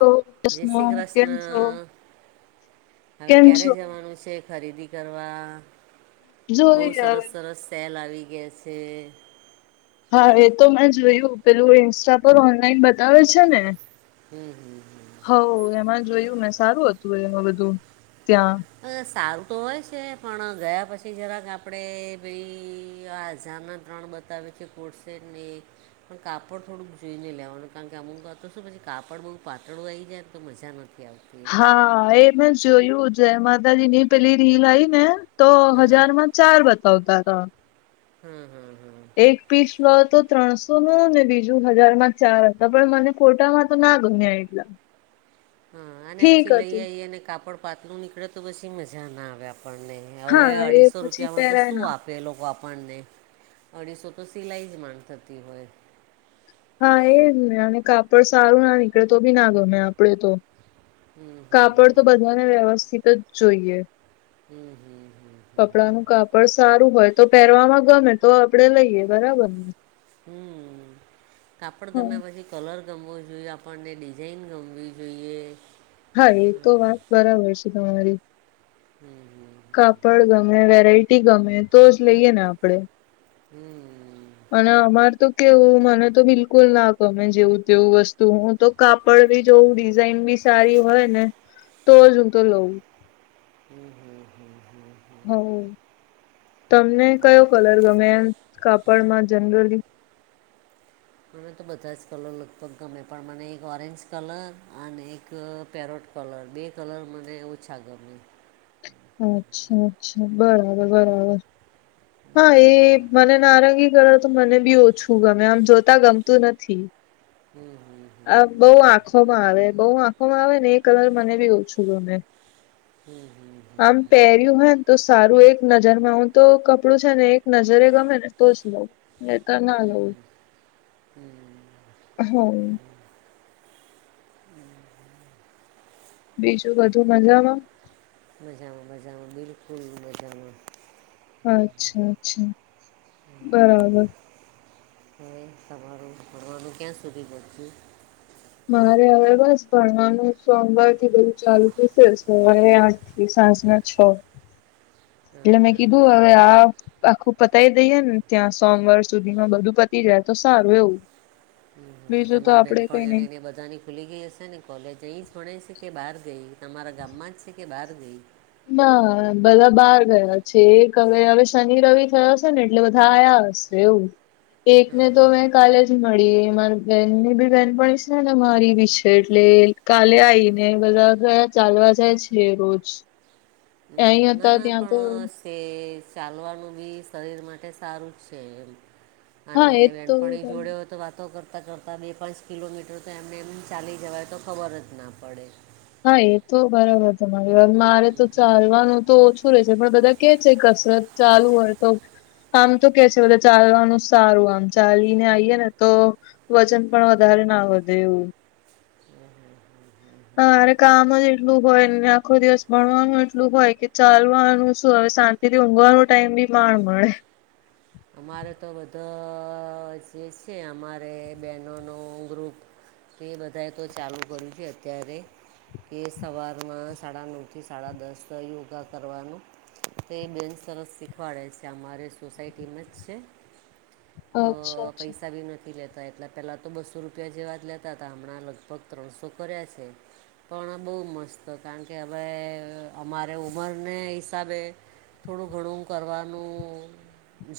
તો જય શ્રી કૃષ્ણ કેમ છો કૃષ્ણ. હવે કેમ ક્યારે છો જવાનું છે ખરીદી? કરવા બહુ જોઈ સરસ હવે સરસ સેલ આવી ગયા છે. હા એ તો મેં જોયું પેલું ઇન્સ્ટા પર ઓનલાઈન બતાવે છે ને હમ હમ. હ એમાં જોયું મેં સારું હતું એમાં બધું ત્યાં અ સારું તો હોય છે પણ ગયા પછી જરાક આપણે ભાઈ આઝારના ત્રણ બતાવે છે કોડસેટને એક પણ કાપડ થોડુંક જોઈને લેવાનું કારણ કે અમુક વાર તો છે ને કાપડ બો પાતળું આવી જાય તો મજા નથી આવતી. હા એ મેં જોયું. જય માતાજી ની પેલી રીલ આઈ ને તો હમ હજારમાં ચાર બતાવતા હતા. હમમ હમમ હમમ એક પીસ લો તો ત્રણસો નો ને બીજું હજારમાં ચાર હતા પણ મને કોર્ટામાં તો ના ગમ્યા એટલા. [inaudible] હા અને ઠીક પછી લઈ હતું આઈએ અને કાપડ પાતળું નીકળે તો પછી મજા ના આવે આપણને. હવે હા એ અઢીસો પછી રૂપિયામાં તો પહેરાય શું ના આપે એ લોકો આપણને અઢીસો તો સિલાઈ જ થતી હોય. હા એ જ ને અને કાપડ સારું ના નીકળે તો બી ના ગમે આપડે તો. હમ હમ કાપડ તો હમ બધાને વ્યવસ્થિત જ જોઈએ. હમમ હમમ. કપડા નું કાપડ સારું હોય તો પહેરવામાં ગમે તો આપડે લઈએ બરાબર ને. હમમ કાપડ હા ગમ્યા પછી કલર ગમવો જોઈએ આપણને, ડિઝાઇન ગમવી જોઈએ. હા એ તો વાત બરાબર છે તમારી. હમમ હમમ. કાપડ ગમે, વેરાયટી ગમે તો જ લઈએ ને આપડે. હમમ. અને અમાર તો કેવું મને તો બિલકુલ ના ગમે જેવું તેવું વસ્તુ. હું તો કાપડ બી જોઉું, ડિઝાઇન બી સારી હોય ને તો જ હું તો લઉં. હમમ હમમ હમમ હમમ હમમ. હ તમને કયો કલર ગમે એમ કાપડમાં જનરલી? મને તો બધા જ કલર લગભગ ગમે પણ મને એક ઓરેન્જ કલર અને એક પેરોટ કલર બે કલર મને ઓછા ગમે. અચ્છા અચ્છા બરાબર બરાબર. હમ હા હમ એ હમ મને નારંગી કલર તો મને બી ઓછું ગમે આમ જોતા ગમતું નથી. [inaudible] હમ આ હમ બો આંખો માં આવે. બો આંખોમાં આવે ને એ કલર મને બી ઓછું ગમે. [inaudible] હમમ હમમ. આમ પહેર્યું હોય ને તો સારું એક નજર માં હું તો કપ કપડું છે ને એક નજરે ગમે ને તો જ લઉં ની તો નય લઉ. હમમ. બીજું બધું મજામાં. હમમ હમમ મજામાં બો બિલકુલ મજા. અચ્છા અચ્છા બરાબર. હા હવારે [unintelligible] તમે ક્યાં સુધી વાચ્યું? મારે હવે બસ ભણવાનું સોમવાર થી બધું ચાલુ થશે સવારે આઠથી. સાંજ ના છ. હા એટલે મેં હા કીધું હા હવે આ. આખું પતાય દઈએ ને ત્યાં સોમવાર સુધીમાં બધું પતી જાય તો સારું એવું. હમમ હમમ. બીજું તો તમારી આપડે કઈ નઈ. બેનપણીઓને ને બધાની ખુલી ગઈ હશે ને કોલેજ અહીં ભણે છે કે બહાર ગઈ તમારા ગામમાં જ છે કે બહાર ગઈ. ના બધા બહાર ગયા છે એક હવે શનિ, રવિ જ આવે છે ને એટલે બધા આયા હસે. એવું હા એકને તો હા હમ મેં કાલે જ મળી મારી બેન ની બેનપણી છે ને મારી બી છે એટલે. કાલે આવીઈને બધા ઘ ચાલવા જાય છે રોજ. હમ. અહીં ના હતા ના ત્યાં તો પણ ચાલવાનું બી શરીર માટે સારું જ છે એમ. હા અને એ તો વેનપણી જોડ્યો તો વાત. તો કરતાં કરતાં બે પાંચ કિલોમીટર તો એમને એમ ચાલી જવાય તો ખબર જ ના પડે. હા એ તો બરાબર તમારી મારે તો ચાલવાનું તો. તુરે છે પણ બધા કે છે કસરત ચાલુ હોય તો. આમ તો કે છે બધા ચાલવાનું સારું આમ ચાલીને આઈએ ને તો. વજન પણ વધારે ના વધે એવું મારે કામ જ એટલું હોય આખો દિવસ ભણવાનું એટલું હોય કે ચાલવાનું શું હવે શાંતિ. તેથી ઊઘવાનો ટાઈમ બી માણ મળે. અમારે તો બધા જે છે અમારે બહેનોનો ગુપ. તો એ બધાએ તો ચાલુ કર્યું છે અત્યારે. કે સવારમાં સાડા નવથી સાડા દસ યોગા કરવાનો‌. તે બેન સરસ શીખવાડે છે અમારે સોસાયટીમાં જ. તો અચ્છા અચ્છા પૈસા બી નથી લેતા. એટલા પહેલાં તો બસો રૂપિયા જેવા જ લેતા હતા હમણાં લગભગ ત્રણસો કર્યા છે. પણ બહુ મસ્ત કારણ કે હવે અમારે ઉંમરને હિસાબે. થોડું ઘણું કરવાનું.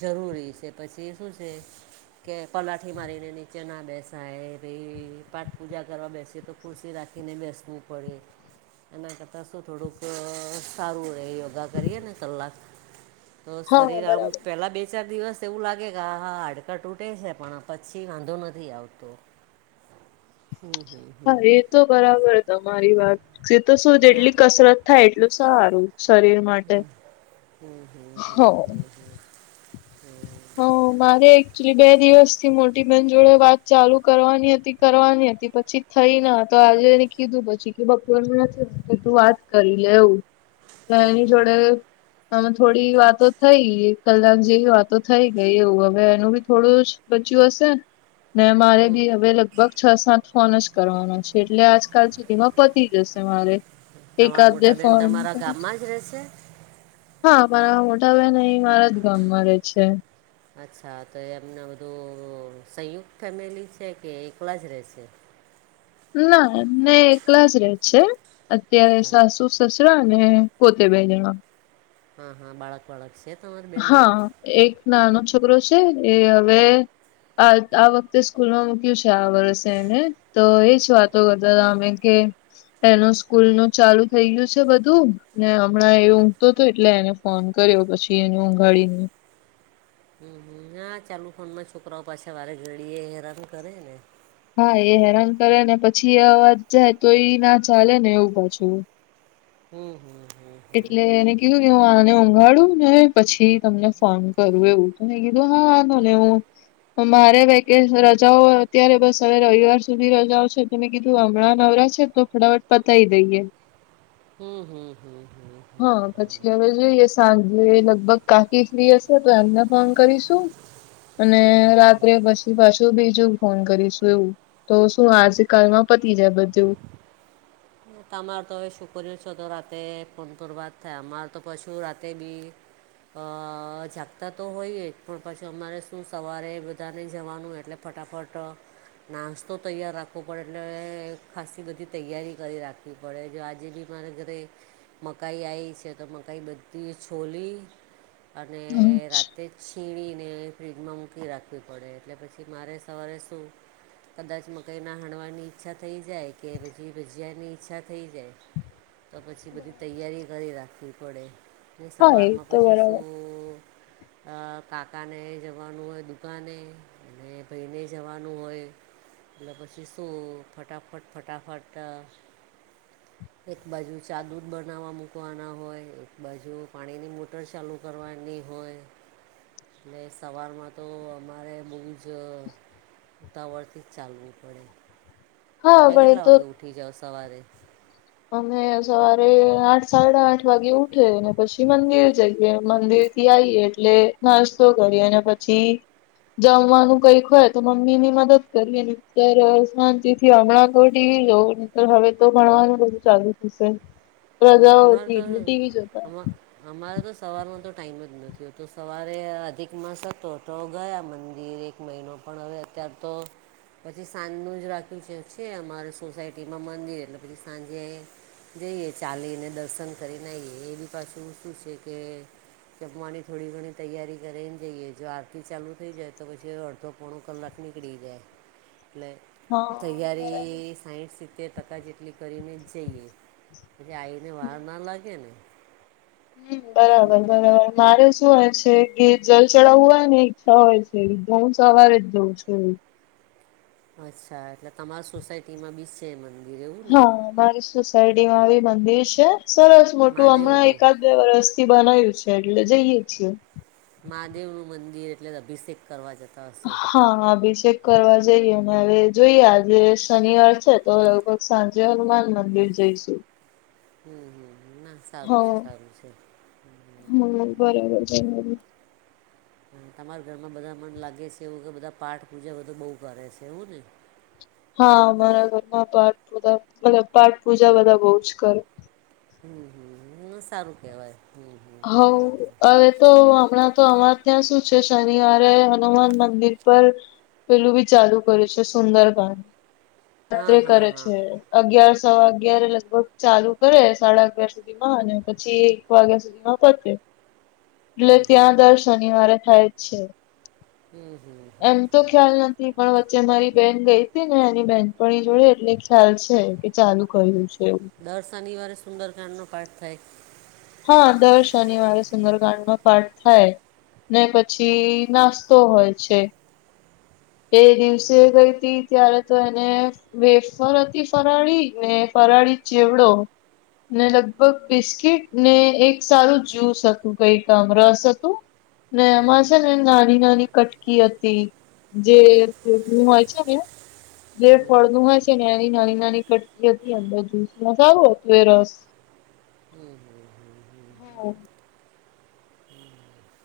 જરૂરી છે પછી શું છે. કે પલાઠી મારીને નીચે ના બેસાય ભાઈ પાઠ પૂજા કરવા બેસી તો. કુરસી રાખીને બેસવું પડે એના કરતાં શું થોડુંક. સારું રહે યોગા કરીએ ને કલાક તો હા શરીર આમ બરાબર. પેલા બે. બે ચાર દિવસ તો એવું લાગે કે આ હા હાડકા તૂટે છે પણ પછી વાંધો નથી આવતો. હમ હમ. હા એ તો બરાબર તમારી વાત જે તો શું ના જેટલી કસરત થાય એટલું સારું શરીર. માટે. હમ હમ હ હો હ હ હ હમ. હ મારે એકચુલી બે દિવસ થી મોટી બહેન જોડે વાત ચાલુ કરવાની હતી કરવાની હતી પછી. થઈ ના તો આજે એને કીધું પછી કે બપોનું નથી કે તું વાત કરી લેવું. હમ એની હમ જોડે હમ. આમાં થોડી વાતો થઈ કલાક જેવી વાત. તો થઈ ગઈ એવું હવે એનું બી થોડું બચ્યું હશે ને મારે હમ બી હવે લગ ભગ છ સાત ફન જ કરવાના છે એટલે આજકાલ સુધી માં પતી જશે મારે. તમારા એકદલે મોટા બેન ફોર્મ તમારા પર ગામમાં જ રહે છે હા પણ મોટા બહેન અહી મારા જ ગામમાં રહેે છે. અચ્છા તો એ એમને બધું સંયુક્ત ફેમિલી છે કે એકલા જ રહેશે. નાને એકલા જ રે છે અત્યારે હા સાસુ. સસરા અને પોતે બે જણા. હા હા બાળક વાળક છે તમારી બેનને હા એક હ. નાનો છોકરો છે એ હવે આ આ વખતે સ્કૂલમાં મૂક્યું છે આ વર્ષે એને તો એજ વાતો કરતા હતા અમે કે. એનું સ્કૂલ નું ચાલુ થઈ ગયું છે બધું. ને હમણાં એ ઊંઘતો તો, એટલે એને ફોન કર્યો પછી એને ઊંઘાડીને. હમ્મ-હમ્મ, ના ચાલુ ફોનમાં છોકરાઓ પાછા વારે ઘડી એ હેરાન કરે ને. હા એ હેરાન કરે ને પછી એ અવાજ જાય તો ઈ ના ચાલે ને એવું પાછું. હમ હમ હમ. એટલે એને કીધું કે હું આને ઊંઘાડું ને પછી તમને ફોન કરું એવું. હે ગી હા નો નવું. મારે વકે રજાઓ અત્યારે બસ હવે રવિવાર સુધી રજાઓ છે ત મેં કીધું હમણાં નવરા છે તો. ફટાફટ પતાઈ દઈએ. હમ હમ હમ હમ. હા પછી હવે જોઈએ સાંજે લગભગ કાકી ફ્રી હશે તો એમને ફોન કરીશું. અને રાત્રે બસ થી પાછું બીજું ફોન કરીશું એવું, તો શું આજકાલમાં પતી જાય બધું. તો તમાર તો હવે સોકરીઓ સે તો રાતે ફોન પર વાત થાય, અમાર તો પાછું રાતે બી અહ જાગતા તો હોઈએ, પણ પાછું અમારે શું સવારે બધાને જવાનું એટલે ફટાફટ નાસ્તો તૈયાર રાખવો પડે, એટલે ખાસસી બધી તૈયારી કરી રાખવી પડે. જો આજે બી મારે ઘરે મકાઈ આવી છે, તો મકાઈ બધી છોલી, અને રાતે જ છીણીને ફ્રીજમાં મૂકી રાખવી પડે, એટલે પછી મારે સવારે શું કદાચ મકાઈ ના હણવાની ઈચ્છા થઈ જાય, કે પછી ભજીયા ની ઈચ્છા થઈ જાય, તો પછી બધી તૈયારી કરી રાખવી પડે. અને હા એ સવારમાં તો પછી બરાબર શું અહ કાકાને જવાનું હોય દુકાને, અને ભઈને જવાનું હોય એટલે પછી શું ફટાફટ-ફટાફટ તા એક બાજુ ચા દૂધ બનાવવા મૂકવાના હોય, એક બાજુ પાણી ની મોટર ચાલુ કરવાની હોય એટલે સવારમાં તો અમારે બહુ જ ઉતાવળથી જ ચાલવું પડે. તો હા તમે પણ એ કેટલા તો વાગે ઉઠી જાઓ સવારે? અમે સવારે આઠ, સાડા આઠ વાગે ઉઠે, ને પછી મંદિર જઈએ, મંદિર થી આઈ એટલે નાસ્તો કરી અને પછી જમવાનું કંઈક હોય તો મમ્મી ની મદદ કરીએ, નીતર શાંતિથી થી હમણાં તો ટી વી જોઉં, નીતર હવે તો ભણવાનું બધું ચાલુ થશે. હમ, રજાઓ અમારે હતી તો એટલે ટી વી જોતા. અમા અમારે તો સવારમાં તો ટાઈમ જ નથી હોતો. સવારે આ અધિકમાસ હતો તો ગયા મંદિર મહિનો પણ હવે અત્યાર તો પછી સાંજ નું જ રાખ્યું છે, છે અમારે સોસાયટીમાં મંદિર, એટલે પછી સાંજે જઈએ ચાલીને દર્શન કરીને આઈએ, એ ભી પાછું શું સે કે જમવાની થોડી ઘણી તૈયારી કરીન જઈએ, જો આરતી ચાલુ થઈ જાય તો પછી અડધો પોણો કલાક નીકડી જાય એટલે હા તૈયારી સાઈઠ, સિત્તેર ટકા જેટલી કરીને જ જઈએ. પછી આઈને વાર ન લાગે ને. હમ્મ, બરાબર-બરાબર. મારે શું હોય છે, કે જલ ચડાવવું હોય, ને ઈચ્છા હોય છે એવી, તો હું સવારે જ જઉં છું એમ. અચ્છા, એટલે તમાર સોસાયટીમાં બી સે મંદિર, એવું ને? હા અમારી સોસાયટીમાં આવી મંદિર છે, સરસ મોટું હમણાં મહાદેવનું એકાદ બે વરસ થી બનાયું છે, એટલે જઈએ છીએ. મહાદેવનું મંદિર એટલે અભિષેક કરવા જતા હશો. હા, હા અભિષેક કરવા જઈએ, અને હવે જોઈએ આજે શનિવાર છે તો સાંજે હનુમાન મંદિર જઈશું. હમ્મ-હમ્મ ના, સારું છે-સારું છે. હમ્મ, બરાબર-બરાબર. હા તમારા ઘરમાં બધા મન લાગે છે, એવું કે બધા પાઠ પૂજા બધું બહુ કરે છે. એવું ને? હા, અમારા ઘરમાં પાઠ પૂજા મતલબ પાઠ પૂજા બધા બહું જ કરે. હમ હમ હ સારું કેવાય. હોવ. હવે તો હમણાં તો અમાર ત્યાં શું છે શનિવારે હનુમાન મંદિર પર પેલું બી ચાલુ કર્યું છે, સુંદર [unintelligible] હા રાત્રે હા કરે હા છે એ. અગિયાર, સવા અગિયાર એ લગભગ ચાલુ કરે, સાડા અગિયાર સુધી માં, અને પછી એક વાગ્યા સુધી તે એટલે ત્યાં દર શનિવારે થાય જ છે. હમ હમ. એમ તો ખ્યાલ નથી. પણ વચ્ચે મારી બેન ગઈ હતી ને એની બેહેનપણી પણ એ જોડે એટલે ખ્યાલ છે કે ચાલુ કર્યું છે એવું. દર શનિવારે સુંદરકાંડનો પાઠ થાય. હા દર શનિવારે સુંદરકાડ નો પાઠ થાય. ને પછી નાસ્તો હોય છે. એ દિવસે ગઈ હતી. ત્યારે તો એને વેફર હતી ફરાળી ને ફરાળી ચેવડો. ને લગભગ બિસ્કીિટ ને એક સારું જ્યુસ હતું કઈકામ રસ હતું. ને એમાં છે ને નાની નાની કટકી હતી જે હોય છે ને! જે ફળનું હોય છે ને એની નાની નાની કટકી હતી અંદર જૂસમાં સારું હતું એ રસ. હમ હમ હમ હા હમ હમ.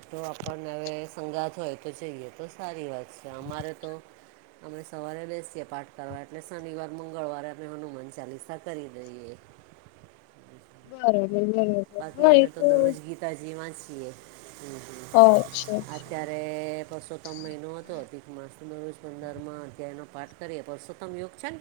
એ તો આપણને હવે સંગાથ હોય તો જઈએ તો સારી વાત છે અમારે તો અમે સવારે બેસીએ પાઠ કરવા એટલે શનિવાર મંગળવારે અને હનુમાન ચાલીસા કરી દઈએ. બરાબર બરાબર. બાકી હા એ અમે તો દરરોજ ગીતાજી વાંચીએ હ અચ્છા અચ્છા. અત્યારે પરસોતમ મહિનો હતો અઘીક માસો રોજ પંદરમાં અધ્યાય નો પાઠ કરી પરસોતમ યોગ છે ને